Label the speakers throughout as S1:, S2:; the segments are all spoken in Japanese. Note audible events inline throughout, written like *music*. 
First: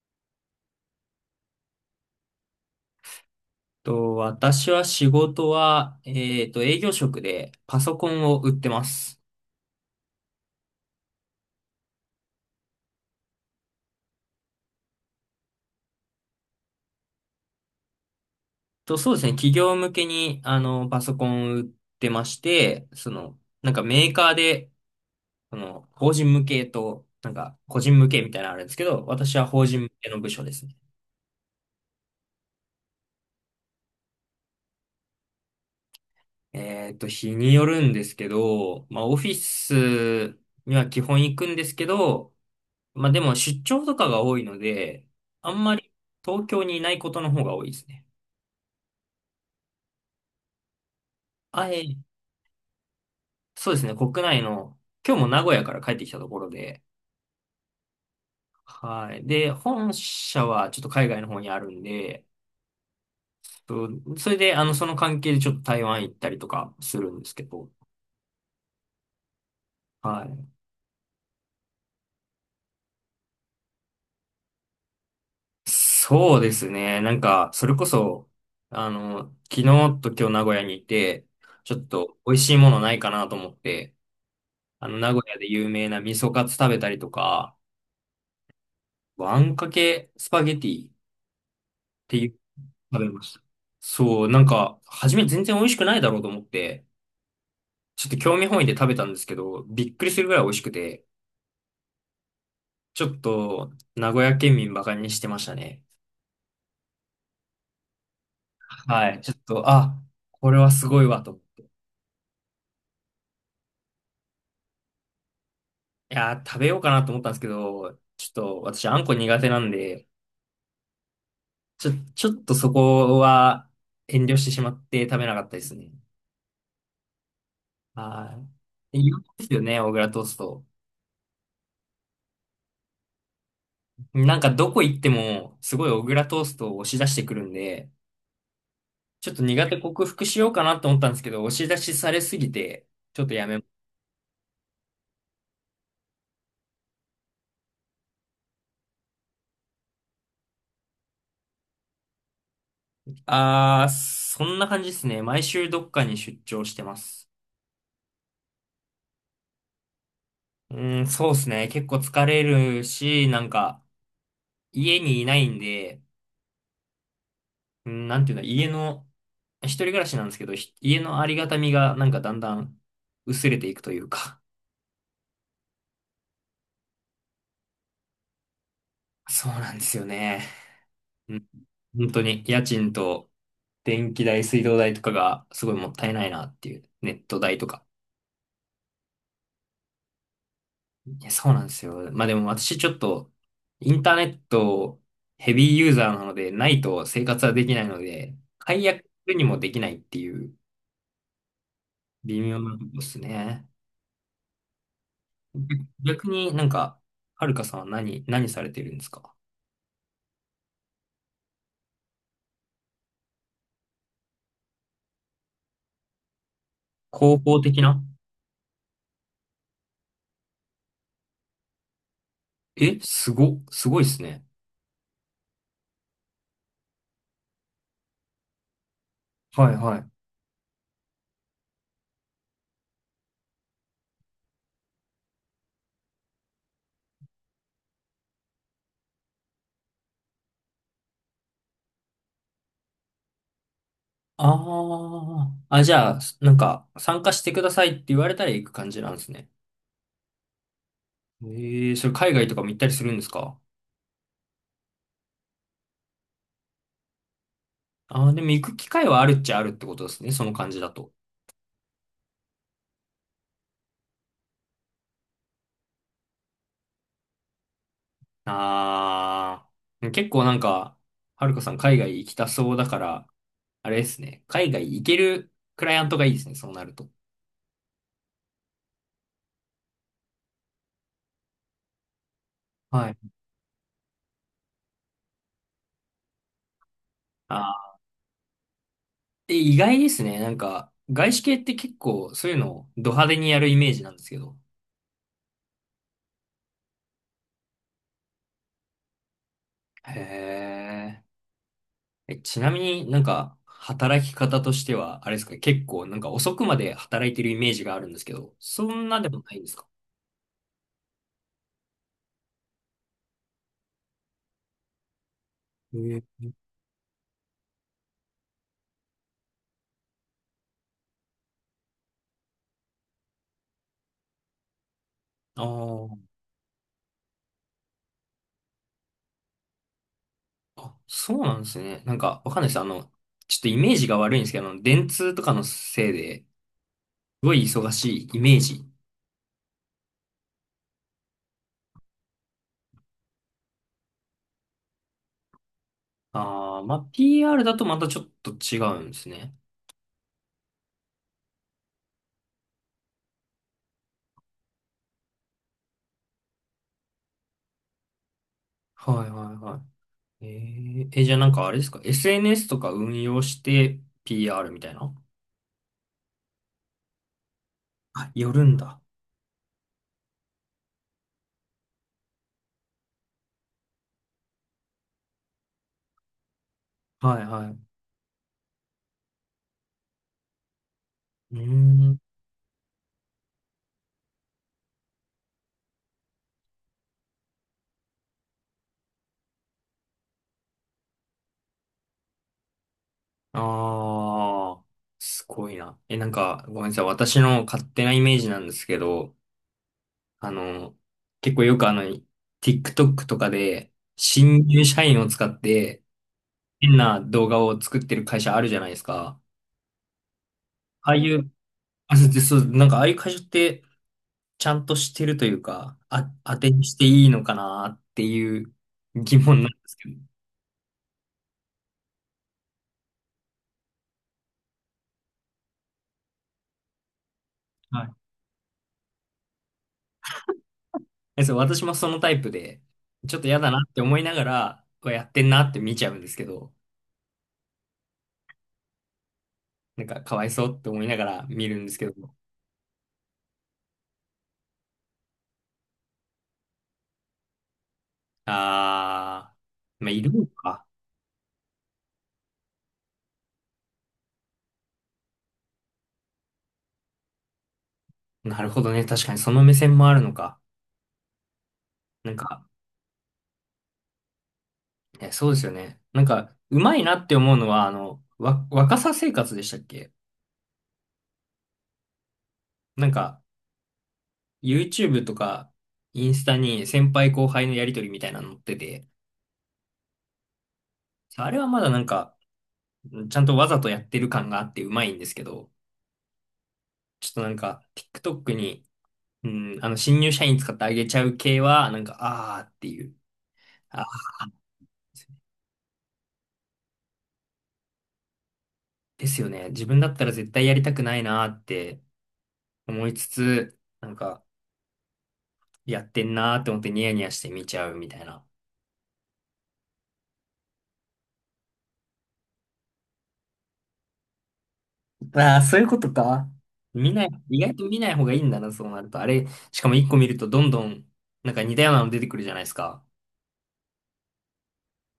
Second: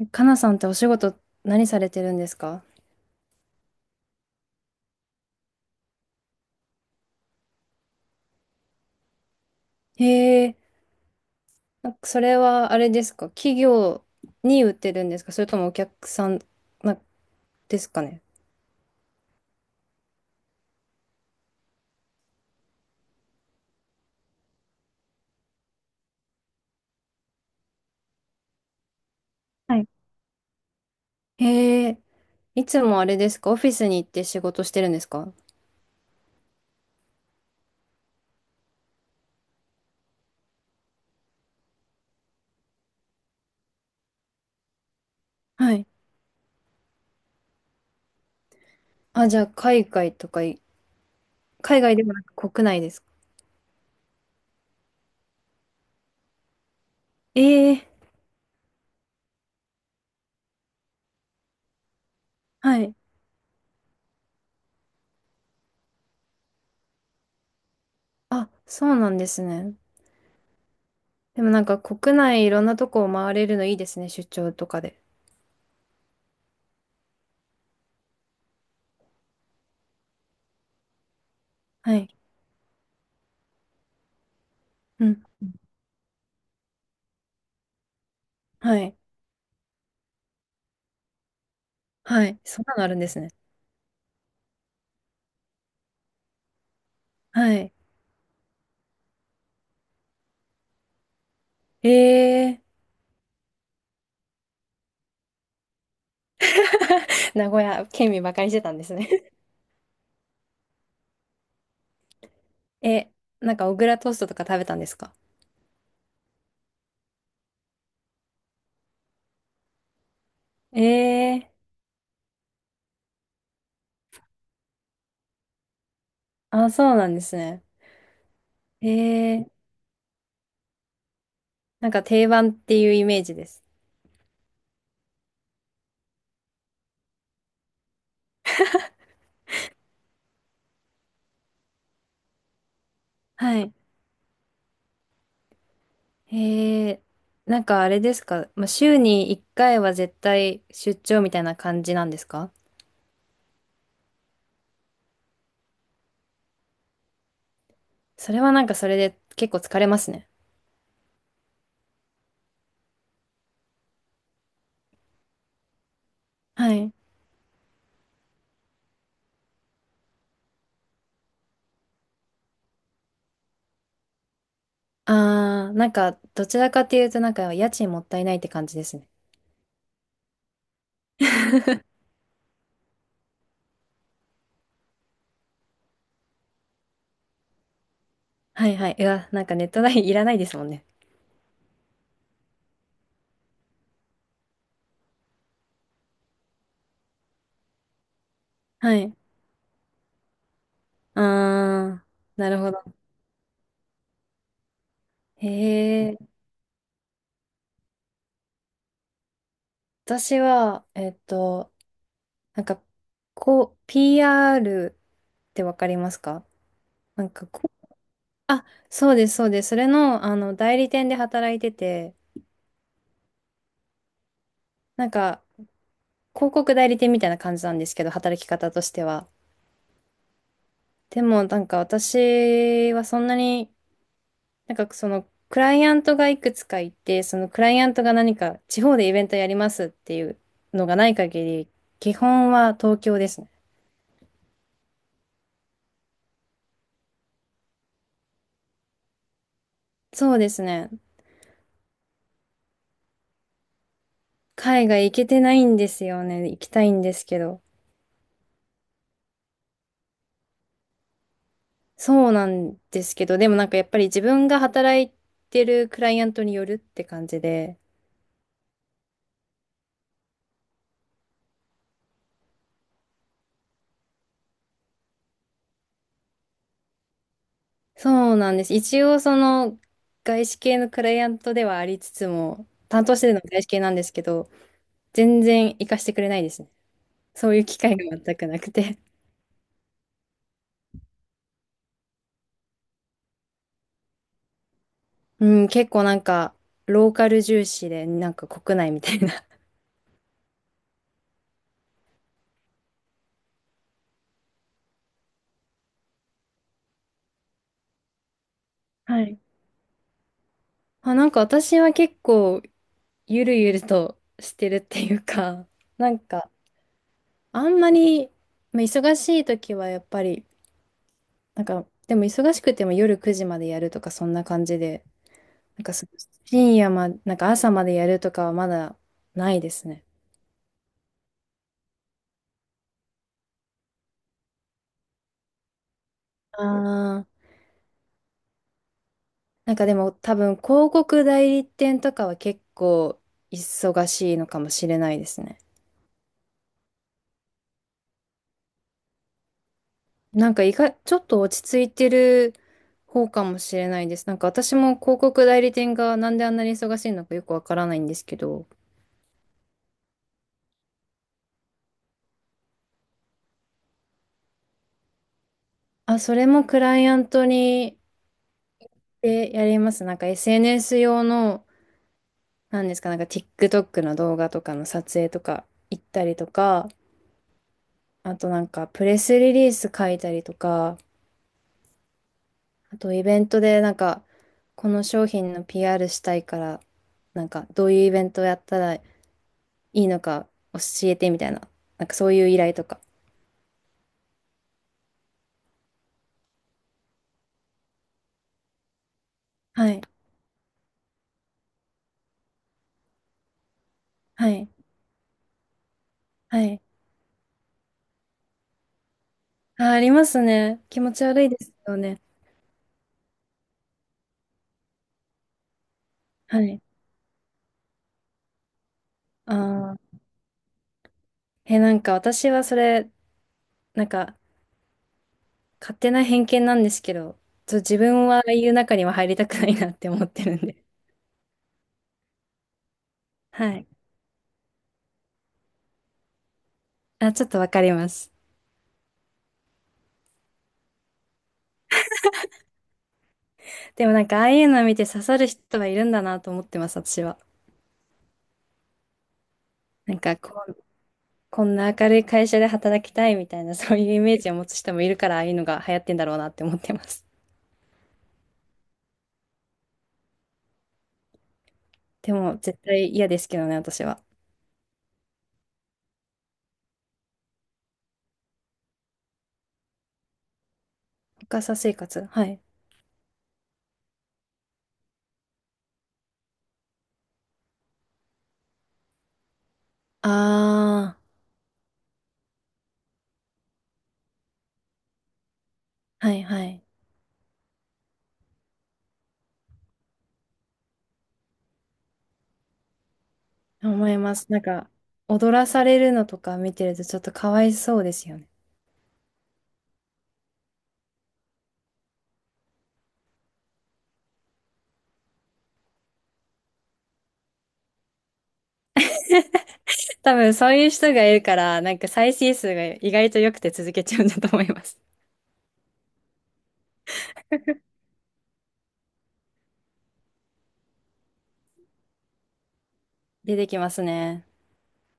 S1: えかなさんってお仕事何されてるんですか？
S2: 私は仕事は、営業職でパソコンを売ってます。
S1: へえ。なんかそれはあれですか？企業に売ってるんですか？それともお客さんなですかね？
S2: そうですね、企業向けに、パソコンを売ってまして、その、なんかメーカーで、その、法人向けと、なんか、個人向けみたいなのあるんですけど、私は法
S1: は
S2: 人
S1: い。
S2: 向けの部署ですね。
S1: へえ。いつもあれですか？オフィスに行って仕事してるんですか？
S2: 日によるんですけど、まあ、オフィスには基本行くんですけど、まあ、でも出張とかが多いので、あん
S1: は
S2: ま
S1: い。
S2: り東京にいないことの方が多いですね。
S1: あ、じゃあ海外とかい、
S2: あ
S1: 海
S2: え
S1: 外でもなく国内ですか？
S2: そうですね、国内の、今日も名古屋から帰ってきたところで、
S1: ええ、
S2: はい。で、本社はちょっと海外の方にあるんで、
S1: はい。
S2: そうそれで、その関係でちょっと台湾行ったりとかするんですけど、
S1: あ、そうなんですね。
S2: はい。
S1: でもなんか国内いろんなとこを回れるのいいですね、出張とかで。
S2: そうですね、なんか、それこそ、昨日と今日名古屋にいて、ちょっ
S1: はい。
S2: と美味しいものないかなと思って、
S1: う
S2: 名
S1: ん。
S2: 古屋で有名な味噌カツ食べたりとか、
S1: はい。
S2: あんかけスパゲティってい
S1: は
S2: う
S1: い。そんなのあるん
S2: 食
S1: で
S2: べ
S1: す
S2: ま
S1: ね。
S2: した。そう、なんか、初め全然美味しくないだろうと思って、
S1: はい。
S2: ちょっと興味本位で食べたんですけど、びっくりするぐらい美味しくて、
S1: えー、
S2: ちょっと、名古屋県民バカにしてましたね。
S1: *laughs* 名古屋県民ばかりしてたんですね。
S2: はい、ちょっと、あ、これはすごいわと。
S1: *laughs* え、なんか小倉トーストとか食べたんですか？
S2: いやー、食べようかなと思ったんですけど、ちょっと、私、あんこ苦手なんで、
S1: え。え
S2: ちょっとそこは遠慮してしまって食べなかったですね。
S1: ー、あ、そうなんですね。
S2: は
S1: え
S2: い。有名で
S1: ー、
S2: すよね、小倉トースト。
S1: なんか定番っていうイメージです。
S2: なんか、どこ行っても、すごい小倉トーストを押し出してくるんで、ちょっと苦手克服しようかなと思ったんですけど、押し出しされすぎて、ちょっとや
S1: は
S2: め、
S1: い。えー、なんかあれですか、まあ、週に1回は絶対出張みたいな感じなんですか？
S2: あー、そんな感じですね。毎週どっかに出張してます。
S1: それはなんかそれで結構疲れますね。
S2: うーん、そうですね。結構疲れるし、なんか、家にいないんで、
S1: はい。
S2: うん、なんていうの、家の、一人暮らしなんですけど、家のありがたみがなんかだんだん薄れていくというか。
S1: あー、なんかどちらかっていうとなんか家賃もったいないって感じですね。
S2: そうなんですよね。うん、
S1: *laughs*
S2: 本当に家賃と電気代、水道代とかがすごいもったいないなっていう、ネット代とか。
S1: はいはい。うわ、なんかネット代いらないですもんね。
S2: いや、そうなんですよ。まあでも私ちょっと、インターネットヘビーユーザーなので、ないと生活はできないので、解
S1: は
S2: 約
S1: い。
S2: にもできないっていう
S1: あ
S2: 微
S1: ー、な
S2: 妙
S1: るほ
S2: な
S1: ど。
S2: とこですね。
S1: へ
S2: 逆
S1: え。
S2: になんか、はるかさんは何されてるんですか？
S1: 私は、なんか、こう、PR ってわかりますか？なん
S2: 広
S1: か
S2: 報
S1: こ
S2: 的
S1: う、
S2: な。
S1: あ、そうです、そうです。それの、あの、代理店で働いてて、
S2: え、すごいですね。
S1: なんか、広告代理店みたいな感じなんですけど、働き方としては。
S2: はいはい。
S1: でも、なんか私はそんなに、なんかその、クライアントがいくつかいて、そのクライアントが何か地方でイベントやりますっていうのがない限り、基本は東京ですね。
S2: ああ、あ、じゃあ、なんか、参加してくださいって言われたら行く感じなんですね。
S1: そうですね。
S2: ええそれ海外とかも行ったりするんですか？
S1: 海外行けてないんですよね。行きたいんですけど。
S2: ああ、でも行く機会はあるっちゃあるってことですね。その感じだと。
S1: そうなんですけど、でもなんかやっぱり自分が働いてるクライアントによるって感じで。
S2: ああ、結構なんか、はるかさん海外行きたそうだから、あれですね。海外行けるクライアントがいいですね。そうなると。
S1: そうなんです。一応その外資系のクライアントではありつつも、担
S2: は
S1: 当
S2: い。
S1: してるのは外資系なんですけど、全然行かしてくれないですね。そう
S2: あ
S1: いう機会
S2: あ、
S1: が全くなくて。
S2: で、意外ですね。なんか、外資系って結構そういうのをド派手にやるイメージなんですけど。
S1: *laughs* うん、結構なんかローカル重視で、なんか国内みたいな。
S2: へえ。え、ちなみになんか、働き方としては、あれですか、結構なんか遅くまで働いてるイメージがあるんですけど、そんな
S1: は
S2: でも
S1: い。
S2: ないんですか？
S1: あ、なんか私は結構ゆるゆるとしてるっていうか、*laughs*
S2: へ
S1: なんか、
S2: え。
S1: あんまり、まあ忙しい時はやっぱり、なんか、でも忙しくても夜9時までやるとか、そんな感じで、
S2: あ
S1: なんかす、
S2: あ。
S1: 深夜ま、なんか朝までやるとかはまだないですね。
S2: あ、そうなんですね。なんか、わかんないです。ちょっとイメージが悪いんですけど、あの電通とかのせいで、す
S1: ああ、
S2: ごい忙しいイメージ。
S1: なんかでも多分、広告代理店とかは結構忙しいのかもしれないですね。
S2: ああ、まあ、PR だとまたちょっと違うんですね。
S1: なんか意外、ちょっと落ち着いてる方かもしれないです。なんか私も広告代理店がなんであんなに忙しいのかよくわからないんですけど、
S2: はいはいはい。えー、え、じゃあなんかあれですか？ SNS とか運用して PR みたいな。
S1: あ、それもクライアントに
S2: あ、よるんだ。
S1: でやります。なんか SNS 用の、なんですか、なんか TikTok の動画とかの撮影とか行ったりとか、
S2: はいはい。
S1: あとなんかプレスリリース書いたりとか、
S2: うーん。
S1: あとイベントでなんかこの商品の PR したいから、なんかどういうイベントをやったらいいのか教えてみたいな、なんかそういう依頼とか。
S2: ああ、すごいな。え、なんか、ごめんなさい。私の勝手なイメージなんですけど、
S1: はい、
S2: あの、結構よくあの、TikTok とかで、
S1: は
S2: 新
S1: い、
S2: 入社員を使って、
S1: はい。
S2: 変な動画を作ってる会社あるじゃないですか。
S1: あ、ありますね。気
S2: あ
S1: 持
S2: あ
S1: ち
S2: い
S1: 悪い
S2: う、
S1: ですよ
S2: あ、
S1: ね。
S2: でそう、なんかああいう会社って、ちゃんとしてるというか、あ、当
S1: は
S2: て
S1: い。
S2: にしていいのかなっていう疑問なんで
S1: あ
S2: すけ
S1: あ。
S2: ど。
S1: え、なんか私はそれ、なんか勝手な偏見なんですけど、自
S2: はい。
S1: 分はああいう中には入りたくないなって思ってるんで。
S2: えそう、私もそのタイプで、ちょっと
S1: *laughs*
S2: 嫌
S1: は
S2: だな
S1: い。
S2: って思いながら、うわやってんなって見ちゃうんですけど、
S1: あ、ちょっとわかります。
S2: なんかかわいそうって思いながら見るんですけど、
S1: でもなんかああいうのを見て刺さる人はいるんだなと思ってます、私は。
S2: あー、まあ、
S1: な
S2: い
S1: ん
S2: る
S1: か
S2: の
S1: こう、
S2: か。
S1: こんな明るい会社で働きたいみたいな、そういうイメージを持つ人もいるから、ああいうのが流行ってんだろうなって思ってます。
S2: なるほどね。確かにその目線もあるのか。な
S1: で
S2: ん
S1: も、
S2: か、
S1: 絶対嫌ですけどね、私は。
S2: え、そうですよね。なんか、うまいなって思うのは、若さ生活でしたっけ？
S1: 深さ生活。はい。
S2: なんか、YouTube とか、インスタに先輩後輩のやりとりみたいなの載ってて、
S1: あ
S2: あれはまだなんか、ちゃんとわざとやってる感があってうまいんですけど、
S1: あ、はいはい。
S2: ちょっとなんか、TikTok に、新入社員使ってあげちゃう系は、なんか、あーっていう。あー、
S1: 思います。なんか、踊らされるのとか見てるとちょっとかわいそうですよね。
S2: ですよね。自分だったら絶対やりたくないなーって思いつつ、なんか、やってんなーって思ってニヤニヤして見ちゃうみたいな。
S1: *laughs* 多分そういう人がいるから、なんか再生数が意外と良くて続けちゃうんだと思います。
S2: ああ、そういうことか。見ない、意外と見ない方がいいんだな、そうなると。あれ、しかも一個見るとどんどん、なんか似たようなの出てくるじゃないですか。
S1: 出てきますね。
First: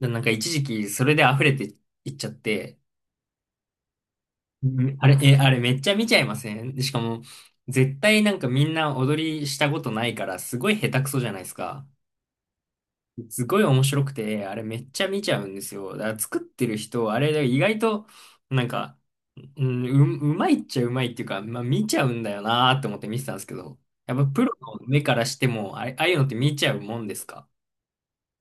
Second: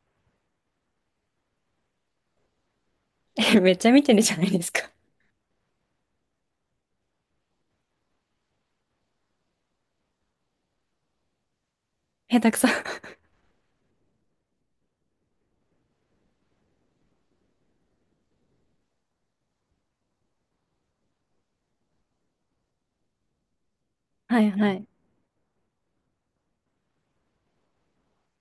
S2: でなんか一時期それで溢れていっちゃって、
S1: *laughs* え、めっちゃ見てるじゃないで
S2: う
S1: すか。
S2: んあれ、え、あれめっちゃ見ちゃいませんで？しかも、絶対なんかみんな踊りしたことないから、すごい下手くそじゃないですか。
S1: 下手くそ。
S2: すごい面白くて、あれめっちゃ見ちゃうんですよ。だから作ってる人、あれ意外と、なんかうん、うまいっちゃうまいっていうか、まあ見ちゃうんだよなーって思って見てたんですけど、やっぱ
S1: は
S2: プ
S1: い
S2: ロ
S1: は
S2: の
S1: い。
S2: 目からしても、あれ、ああいうのって見ちゃうもんですか？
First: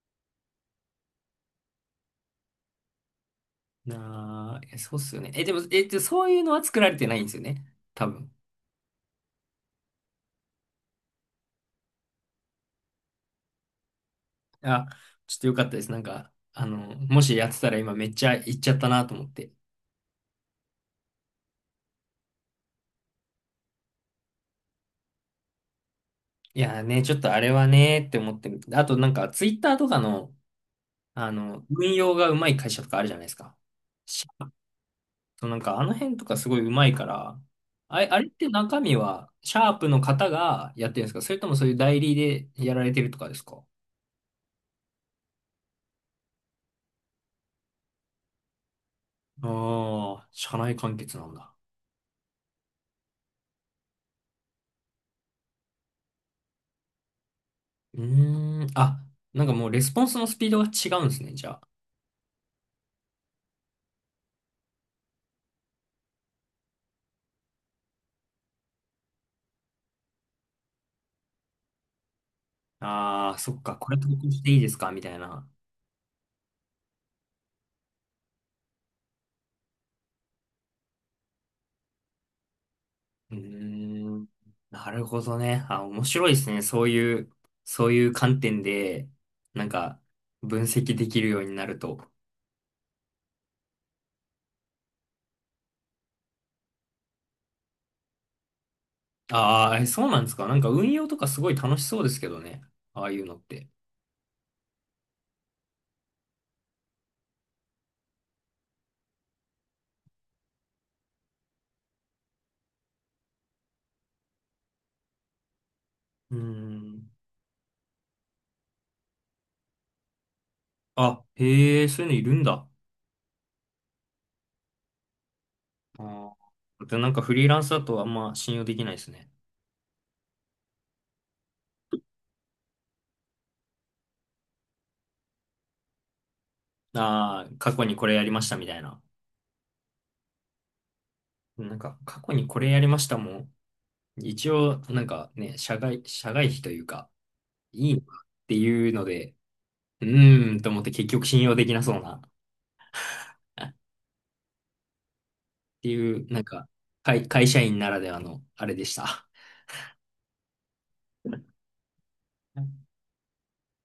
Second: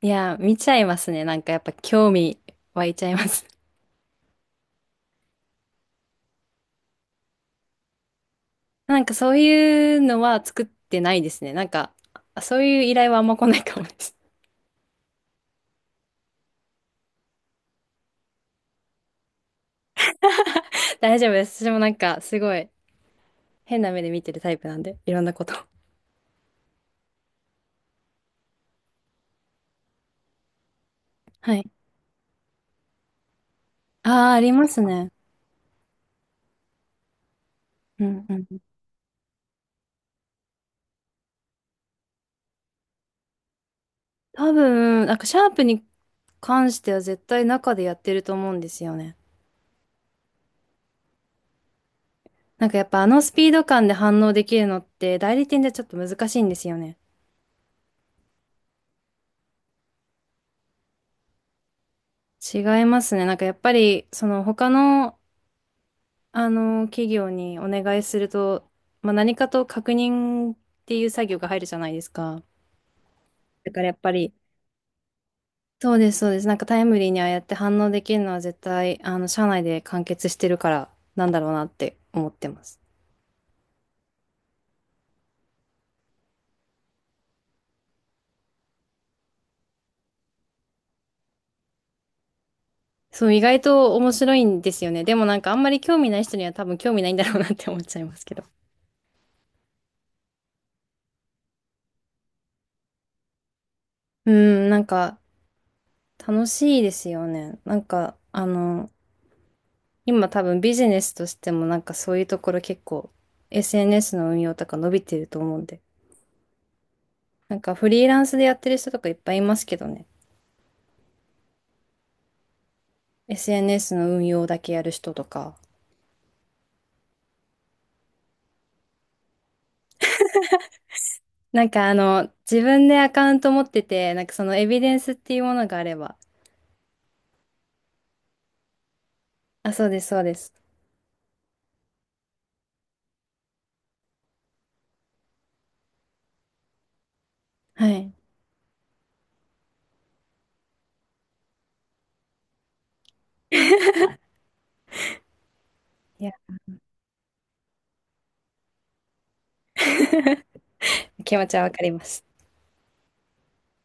S1: いや、見ちゃいますね。なんかやっぱ興味湧いちゃいます。
S2: なあ、えそうっすよね。え、でも、え、でそういうのは作られてないんですよね。多分。
S1: *laughs* なんかそういうのは作ってないですね。なんか、そういう依頼はあんま来ないかもです。
S2: あ、ちょっとよかったです。なんか、あの、もしやってたら今めっちゃ行っちゃったなと思って。
S1: 大丈夫です。私もなんか、すごい、変な目で見てるタイプなんで、いろんなこと。
S2: いやーね、ちょっとあれはねーって思ってる。あとなんか、ツイッターとかの、
S1: はい。
S2: 運用がうまい会社とかあるじゃないですか。
S1: ああ、ありますね。
S2: そうなんかあの辺とかすごい上手いから、
S1: う
S2: あれ
S1: ん
S2: っ
S1: う
S2: て
S1: ん。
S2: 中身はシャープの方がやってるんですかそれともそういう代理でやられてるとかですか？
S1: 多分、なんか、シャープに関しては絶対中でやってると思うんですよね。
S2: ああー、社内完結なんだ。
S1: なんかやっぱあのスピード感で反応できるのって代理店ではちょっと難しいんですよね。
S2: うーん、あ、なんかもうレスポンスのスピードが違うんですね、じゃ
S1: 違いますね。なんかやっぱり、その他の、あの、企業にお願いすると、まあ、何かと確認っていう作業が入るじゃないですか。
S2: あ。ああ、そっ
S1: だ
S2: か、
S1: から
S2: こ
S1: や
S2: れ
S1: っ
S2: 投
S1: ぱ
S2: 稿
S1: り、
S2: していいですかみたいな。
S1: そうです、そうです。なんかタイムリーにああやって反応できるのは絶対、あの、社内で完結してるから、なんだろうなって思ってます。
S2: うーん、なるほどね。あ、面白いですね。そういう観点で、なんか分析できるようになると。
S1: そう、意外と面白いんですよね。でもなんかあんまり興味ない人には多分興味ないんだろうなって思っちゃいますけど。
S2: ああ、えそうなんですか。なんか運用とかすごい楽しそうですけどね。ああいうのって。
S1: うん、なんか楽しいですよね。なんか、あの、今多分ビジネスとしてもなんかそういうところ結構 SNS の運用とか伸びてると思うんで。
S2: うーん。
S1: なんかフリーランスでやってる人とかいっぱいいますけどね。
S2: あ、へえ、そういうのいるんだ。
S1: SNS の運用だけやる人とか。
S2: ああ。で、なんかフリーランスだとあんま信用できないですね。
S1: なんかあの、自分でアカウント持ってて、なんかそのエビデンスっていうものがあれば。
S2: ああ、過去にこれやりましたみたいな。
S1: あ、そうです、そうです。
S2: なんか過去にこれやりましたもん。一応、なんかね、社外費というか、
S1: は
S2: いいなっ
S1: い。
S2: ていうので、うーんと思って結局信用できなそうな、ってい
S1: い
S2: う、
S1: や、
S2: なんか、会社員ならではのあれでした。
S1: 気持ちはわかります。
S2: *laughs*